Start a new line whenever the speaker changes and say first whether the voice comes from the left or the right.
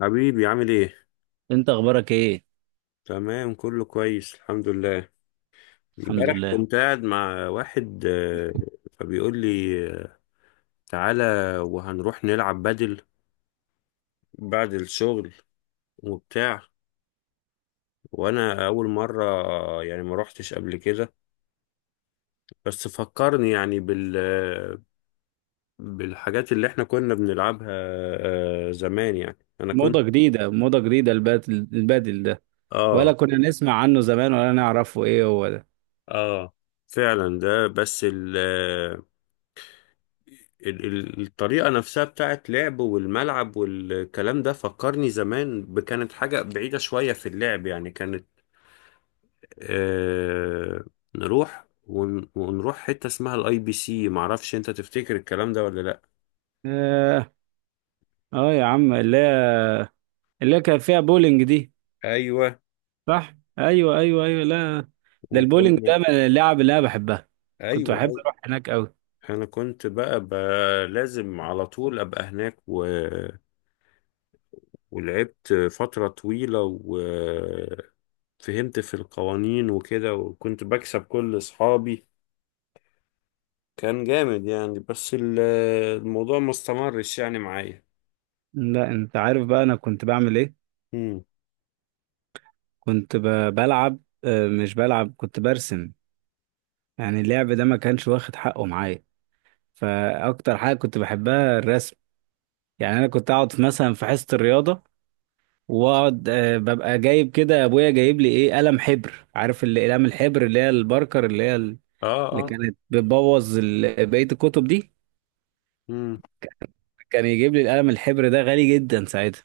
left: حبيبي عامل ايه؟
right: انت اخبارك ايه؟
left: تمام، كله كويس الحمد لله.
right: الحمد
left: امبارح
right: لله.
left: كنت قاعد مع واحد، فبيقول لي، آه، تعالى وهنروح نلعب بدل بعد الشغل وبتاع. وانا اول مرة يعني ما روحتش قبل كده، بس فكرني يعني بالحاجات اللي احنا كنا بنلعبها زمان، يعني انا كنت.
right: موضة جديدة موضة جديدة، البادل البادل ده. ولا
left: اه،
right: كنا نسمع عنه زمان، ولا نعرفه ايه هو ده؟
left: اه، فعلا ده. بس الطريقة نفسها بتاعت لعب والملعب والكلام ده فكرني زمان. كانت حاجة بعيدة شوية في اللعب، يعني كانت. آه ونروح حتة اسمها الاي بي سي. معرفش انت تفتكر الكلام ده ولا لا؟
right: اه، اه يا عم، اللي هي كان فيها بولينج دي.
left: ايوه،
right: صح، ايوه ايوه ايوه. لا، ده البولينج
left: وكنا،
right: ده من اللعب اللي انا بحبها. كنت
left: ايوه،
right: بحب
left: ايوه.
right: اروح هناك قوي.
left: انا كنت بقى لازم على طول ابقى هناك ولعبت فترة طويلة، وفهمت في القوانين وكده، وكنت بكسب كل اصحابي. كان جامد يعني، بس الموضوع ما استمرش يعني معايا.
right: لا انت عارف بقى انا كنت بعمل ايه.
left: امم.
right: كنت بلعب. مش بلعب، كنت برسم. يعني اللعب ده ما كانش واخد حقه معايا، فاكتر حاجة كنت بحبها الرسم. يعني انا كنت اقعد في مثلا في حصه الرياضه، واقعد ببقى جايب كده، ابويا جايب لي ايه؟ قلم حبر. عارف اللي اقلام الحبر اللي هي الباركر، اللي هي
left: اه،
right: اللي
left: اه.
right: كانت بتبوظ بقيه الكتب دي.
left: امم.
right: كان يجيب لي القلم الحبر ده، غالي جدا ساعتها.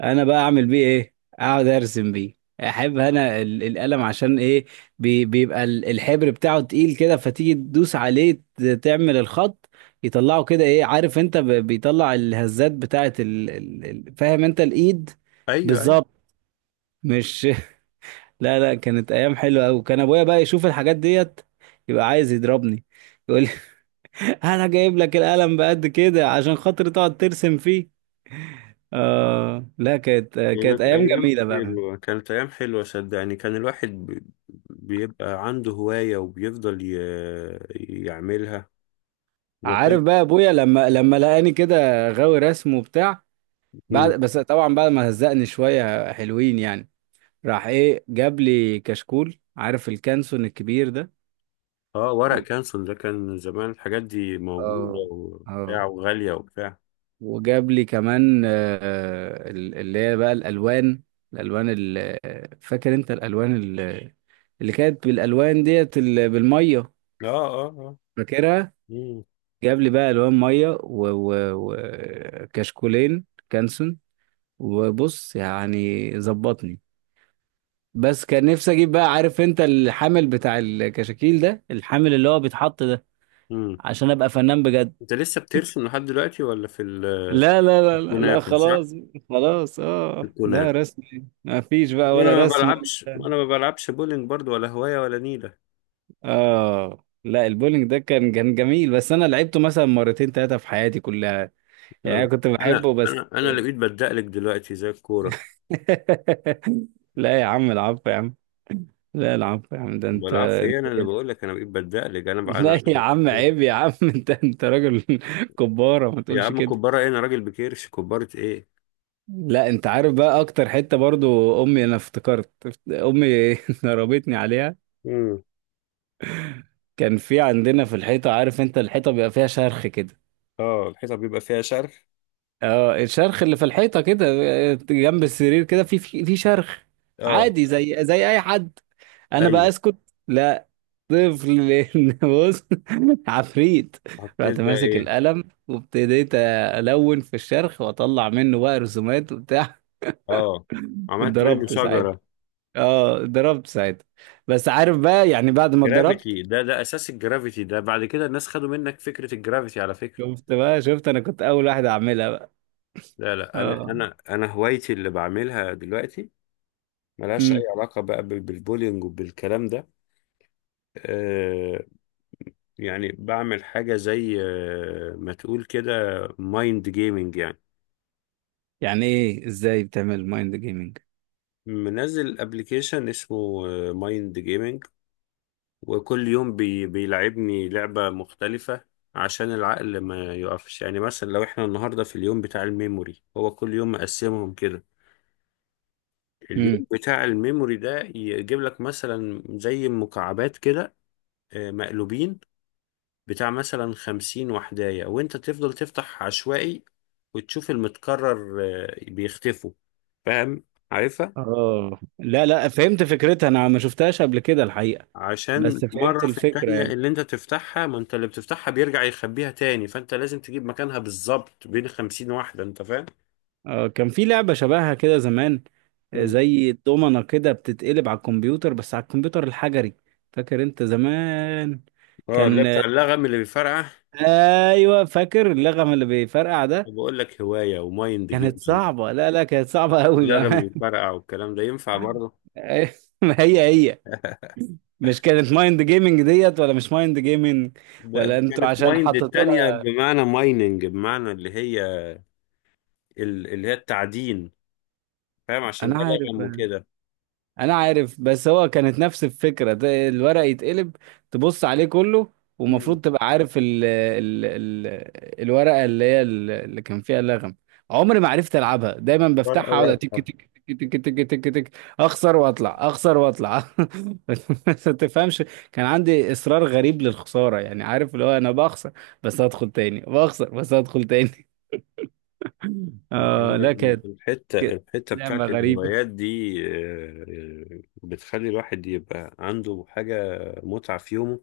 right: انا بقى اعمل بيه ايه؟ اقعد ارسم بيه. احب انا القلم عشان ايه؟ بيبقى الحبر بتاعه تقيل كده، فتيجي تدوس عليه، تعمل الخط يطلعه كده، ايه؟ عارف انت، بيطلع الهزات بتاعه فاهم انت الايد.
left: ايوه، ايوه.
right: بالظبط، مش لا لا، كانت ايام حلوه قوي. كان ابويا بقى يشوف الحاجات ديت، يبقى عايز يضربني، يقول لي انا جايب لك القلم بقد كده عشان خاطر تقعد ترسم فيه؟ اه لا، كانت
left: كانت
right: ايام
left: ايام
right: جميله بقى.
left: حلوه، كانت ايام حلوه، صدقني. كان الواحد بيبقى عنده هوايه وبيفضل يعملها
right: عارف
left: وكان.
right: بقى ابويا لما لقاني كده غاوي رسم وبتاع،
left: مم.
right: بعد بس طبعا بعد ما هزقني شويه حلوين يعني، راح ايه؟ جاب لي كشكول، عارف الكانسون الكبير ده؟
left: اه، ورق
right: و-
left: كانسون ده كان زمان، الحاجات دي موجوده
right: اه،
left: وبتاع
right: اه.
left: وغاليه وبتاع.
right: وجاب لي كمان اللي هي بقى الالوان، الالوان فاكر انت الالوان اللي كانت بالالوان ديت بالميه؟
left: اه، اه، اه.
right: فاكرها؟
left: امم.
right: جاب لي بقى الوان ميه وكشكولين كانسون، وبص يعني ظبطني. بس كان نفسي اجيب بقى، عارف انت الحامل بتاع الكشاكيل ده؟ الحامل اللي هو بيتحط ده،
left: امم.
right: عشان ابقى فنان بجد.
left: انت لسه بترسم لحد دلوقتي ولا في
right: لا لا لا لا لا،
left: الكنافه، صح؟
right: خلاص. خلاص اه، ده
left: الكنافه.
right: رسم ما فيش بقى،
left: وانا
right: ولا
left: ما
right: رسم ولا
left: بلعبش
right: بتاع.
left: وانا ما بلعبش بولينج برضو، ولا هواية ولا نيلة.
right: اه لا، البولينج ده كان جميل، بس انا لعبته مثلا مرتين ثلاثة في حياتي كلها،
left: لا،
right: يعني انا
left: لا،
right: كنت
left: انا
right: بحبه بس.
left: انا انا اللي بقيت بدقلك دلوقتي زي الكورة.
right: لا يا عم، العفو يا عم. لا العفو يا عم، ده انت.
left: بلعب في ايه؟ انا اللي بقول لك انا بقيت بدقلك، انا بقى انا.
right: لا يا عم، عيب يا عم. انت راجل. كبارة، ما
left: يا
right: تقولش
left: عم،
right: كده.
left: كبارة ايه؟ انا راجل بكيرش، كبارة ايه؟
right: لا انت عارف بقى، اكتر حتة برضو امي، انا افتكرت امي ضربتني عليها.
left: امم.
right: كان في عندنا في الحيطة، عارف انت الحيطة بيبقى فيها شرخ كده؟
left: اه، الحيطة بيبقى فيها شرخ.
right: اه الشرخ اللي في الحيطة كده، اه، جنب السرير كده، في شرخ.
left: اه،
right: عادي، زي اي حد. انا بقى
left: ايوه.
right: اسكت؟ لا، طفل بص، عفريت.
left: حطيت
right: رحت
left: بقى
right: ماسك
left: ايه؟
right: القلم وابتديت الون في الشرح، واطلع منه بقى رسومات وبتاع.
left: اه، عملت منه
right: اتضربت ساعتها.
left: شجرة.
right: اه، اتضربت ساعتها. بس عارف بقى يعني، بعد ما اتضربت،
left: جرافيتي ده اساس الجرافيتي ده، بعد كده الناس خدوا منك فكرة الجرافيتي، على فكرة.
right: شفت بقى، شفت انا كنت اول واحد اعملها بقى.
left: لا، لا، انا
right: اه.
left: انا انا هوايتي اللي بعملها دلوقتي ملهاش أي
right: امم.
left: علاقة بقى بالبولينج وبالكلام ده. آه، يعني بعمل حاجة زي، ما تقول كده، مايند جيمنج يعني.
right: يعني ايه؟ ازاي بتعمل مايند جيمنج؟
left: منزل ابلكيشن اسمه مايند جيمنج، وكل يوم بيلعبني لعبة مختلفة عشان العقل ما يقفش. يعني مثلا لو احنا النهاردة في اليوم بتاع الميموري، هو كل يوم مقسمهم كده،
right: امم.
left: اليوم بتاع الميموري ده يجيب لك مثلا زي مكعبات كده مقلوبين، بتاع مثلا 51، وانت تفضل تفتح عشوائي وتشوف المتكرر بيختفوا، فاهم؟ عارفها،
right: اه، لا لا، فهمت فكرتها. انا ما شفتهاش قبل كده الحقيقة،
left: عشان
right: بس
left: مرة
right: فهمت
left: في
right: الفكرة
left: التانية
right: يعني.
left: اللي انت تفتحها، ما انت اللي بتفتحها بيرجع يخبيها تاني، فانت لازم تجيب مكانها بالظبط بين 51، انت فاهم.
right: كان في لعبة شبهها كده زمان،
left: مم.
right: زي الدومنة كده بتتقلب على الكمبيوتر، بس على الكمبيوتر الحجري. فاكر انت زمان؟
left: اه، اللي
right: كان
left: بتاع اللغم اللي بيفرقع،
right: ايوه، فاكر اللغم اللي بيفرقع ده.
left: وبقول لك هواية ومايند
right: كانت
left: جيم.
right: صعبة، لا لا، كانت صعبة قوي
left: اللغم
right: بقى.
left: بيفرقع والكلام ده ينفع برضه.
right: ما هي هي، مش كانت مايند جيمنج ديت؟ ولا مش مايند جيمنج
left: ده،
right: ولا
left: دي
right: انتوا
left: كانت
right: عشان
left: مايند
right: حطيتوا
left: التانية،
right: لها؟
left: بمعنى مايننج، بمعنى اللي هي اللي هي التعدين، فاهم؟ عشان ده
right: انا عارف.
left: لغم وكده.
right: انا عارف، بس هو كانت نفس الفكره، ده الورق يتقلب، تبص عليه كله،
left: مم.
right: ومفروض تبقى عارف ال ال ال الورقه اللي هي اللي كان فيها اللغم. عمري ما عرفت العبها، دايما
left: فرق
right: بفتحها اقعد، تك
left: الرابحة.
right: تك تك تك تك تك تك، اخسر واطلع، اخسر واطلع. بس ما تفهمش، كان عندي اصرار غريب للخساره يعني، عارف اللي هو انا بخسر بس هدخل تاني، بخسر بس هدخل تاني. اه
left: يعني
right: لا، كانت
left: الحتة
right: كانت
left: الحتة
right: لعبه
left: بتاعت
right: غريبه.
left: الهوايات دي، بتخلي الواحد يبقى عنده حاجة، متعة في يومه،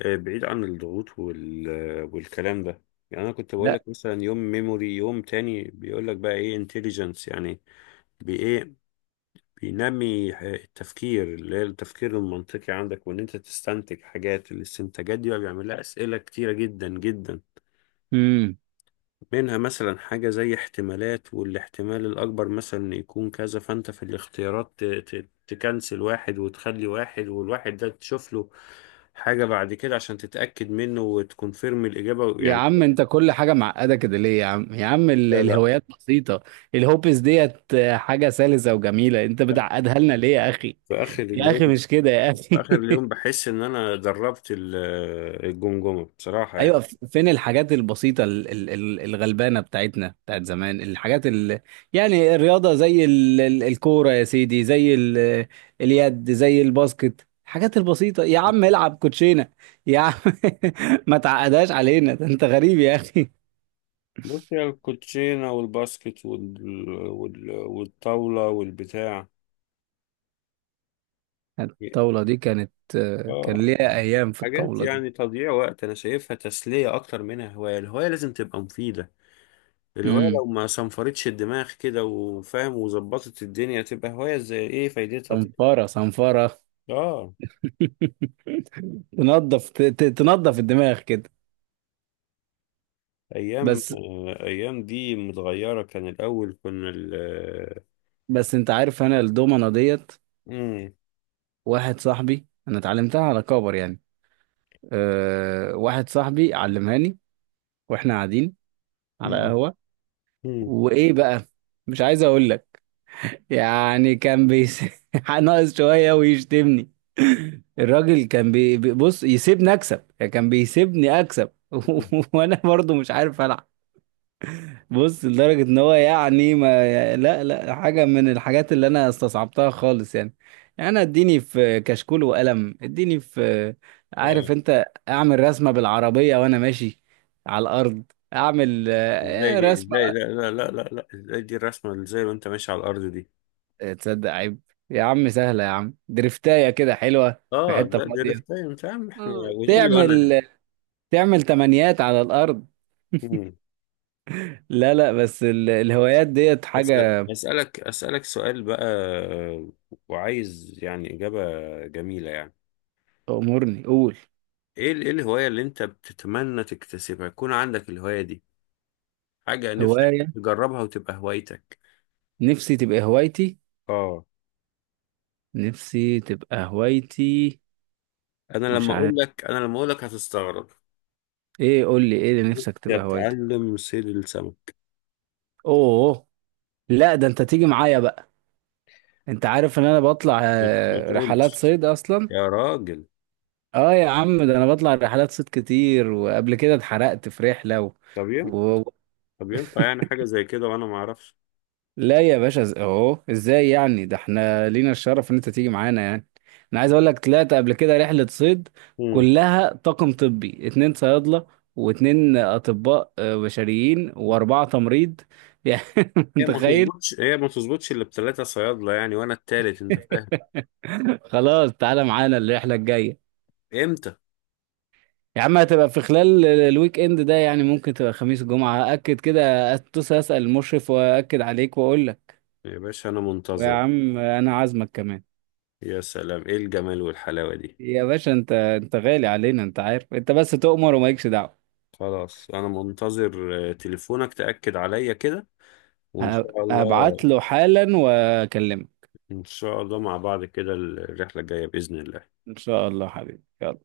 left: بعيد عن الضغوط والكلام ده. يعني أنا كنت بقول لك مثلا يوم ميموري، يوم تاني بيقول لك بقى إيه؟ انتليجنس يعني، بإيه؟ بينمي التفكير، اللي هي التفكير المنطقي عندك، وإن أنت تستنتج حاجات. الاستنتاجات دي بقى بيعمل لها أسئلة كتيرة جدا جدا،
right: لا
left: منها مثلا حاجة زي احتمالات، والاحتمال الأكبر مثلا إن يكون كذا، فأنت في الاختيارات تكنسل واحد وتخلي واحد، والواحد ده تشوف له حاجة بعد كده عشان تتأكد منه وتكونفيرم الإجابة
right: يا
left: يعني.
right: عم، انت كل حاجة معقدة كده ليه يا عم؟ يا عم
left: لا، لا،
right: الهوايات بسيطة، الهوبس ديت حاجة سلسة وجميلة، انت
left: لا،
right: بتعقدها لنا ليه يا اخي؟
left: في آخر
right: يا
left: اليوم
right: اخي مش كده يا
left: في
right: اخي.
left: آخر اليوم بحس إن أنا دربت الجمجمة، بصراحة
right: ايوه،
left: يعني.
right: فين الحاجات البسيطة الغلبانة بتاعتنا بتاعت زمان، الحاجات يعني الرياضة زي الكورة يا سيدي، زي اليد، زي الباسكت. الحاجات البسيطة يا عم، العب كوتشينة يا عم. ما تعقدهاش علينا، ده انت غريب يا اخي.
left: بص يا، الكوتشينة والباسكت والطاولة والبتاع
right: الطاولة دي كانت كان
left: آه،
right: ليها أيام في
left: حاجات
right: الطاولة دي.
left: يعني تضييع وقت، انا شايفها تسلية اكتر منها هواية. الهواية لازم تبقى مفيدة، الهواية
right: امم.
left: لو ما صنفرتش الدماغ كده وفاهم وظبطت الدنيا، تبقى هواية زي ايه؟ فايدتها طيب؟
right: صنفرة صنفرة.
left: اه،
right: تنظف، تنظف الدماغ كده.
left: ايام
right: بس،
left: ايام دي متغيرة، كان الاول كنا ال آه،
right: بس أنت عارف أنا الدومنة ديت،
left: مم،
right: واحد صاحبي أنا اتعلمتها على كبر يعني. أه، واحد صاحبي علمهاني وإحنا قاعدين على
left: مم،
right: قهوة،
left: مم،
right: وإيه بقى، مش عايز أقول لك، يعني كان بيس ناقص شوية ويشتمني. الراجل كان بص، يسيبني اكسب، يعني كان بيسيبني اكسب.
left: مم.
right: وانا برضو مش عارف العب. بص لدرجة ان هو يعني ما، لا لا حاجة من الحاجات اللي انا استصعبتها خالص يعني، يعني انا اديني في كشكول وقلم، اديني في،
left: آه،
right: عارف انت، اعمل رسمة بالعربية وانا ماشي على الارض، اعمل
left: ازاي دي؟
right: رسمة.
left: ازاي؟ لا، لا، لا، لا، لا، ازاي دي الرسمة؟ ازاي وانت ماشي على الارض دي؟
right: تصدق؟ عيب يا عم، سهلة يا عم، درفتاية كده حلوة في
left: اه،
right: حتة
left: ده
right: فاضية،
left: ريفتايم، فاهم احنا، وتقول لي وانا.
right: تعمل تعمل تمانيات على الأرض.
left: مم.
right: لا لا، بس الهوايات ديت
left: بس
right: حاجة.
left: أسألك سؤال بقى، وعايز يعني إجابة جميلة يعني.
right: أمورني، قول.
left: إيه الهواية اللي أنت بتتمنى تكتسبها، يكون عندك الهواية دي، حاجة نفسك
right: هواية
left: تجربها وتبقى هوايتك؟
right: نفسي تبقى هوايتي،
left: آه
right: نفسي تبقى هوايتي.
left: أنا
right: مش
left: لما أقول
right: عارف
left: لك أنا لما أقول لك هتستغرب.
right: ايه، قول لي ايه اللي نفسك
left: نفسي
right: تبقى هوايتك.
left: أتعلم صيد السمك.
right: اوه، لا، ده انت تيجي معايا بقى، انت عارف ان انا بطلع
left: ما
right: رحلات
left: تقولش،
right: صيد اصلا.
left: يا راجل.
right: اه يا عم، ده انا بطلع رحلات صيد كتير، وقبل كده اتحرقت في رحلة
left: طب ينفع
right: و...
left: طب ينفع يعني حاجة زي كده وأنا ما أعرفش؟
right: لا يا باشا، اهو ازاي يعني؟ ده احنا لينا الشرف ان انت تيجي معانا يعني. انا عايز اقول لك، طلعت قبل كده رحلة صيد،
left: مم.
right: كلها طاقم طبي، 2 صيادلة و2 اطباء بشريين، و4 تمريض يعني
left: هي ما
right: متخيل؟
left: تظبطش هي ما تظبطش إلا بتلاتة صيادلة يعني، وأنا التالت، أنت فاهم.
right: خلاص تعالى معانا الرحلة الجاية.
left: إمتى؟
right: يا عم هتبقى في خلال الويك اند ده، يعني ممكن تبقى خميس جمعة. اكد كده، اتصل اسأل المشرف واكد عليك واقول لك.
left: يا باشا، أنا
right: ويا
left: منتظر.
right: عم انا عازمك كمان.
left: يا سلام، إيه الجمال والحلاوة دي!
right: يا باشا انت غالي علينا، انت عارف، انت بس تؤمر ومالكش دعوة.
left: خلاص، أنا منتظر تليفونك تأكد عليا كده، وإن شاء الله.
right: هبعت له حالا واكلمك.
left: إن شاء الله مع بعض كده الرحلة الجاية بإذن الله.
right: ان شاء الله حبيبي، يلا.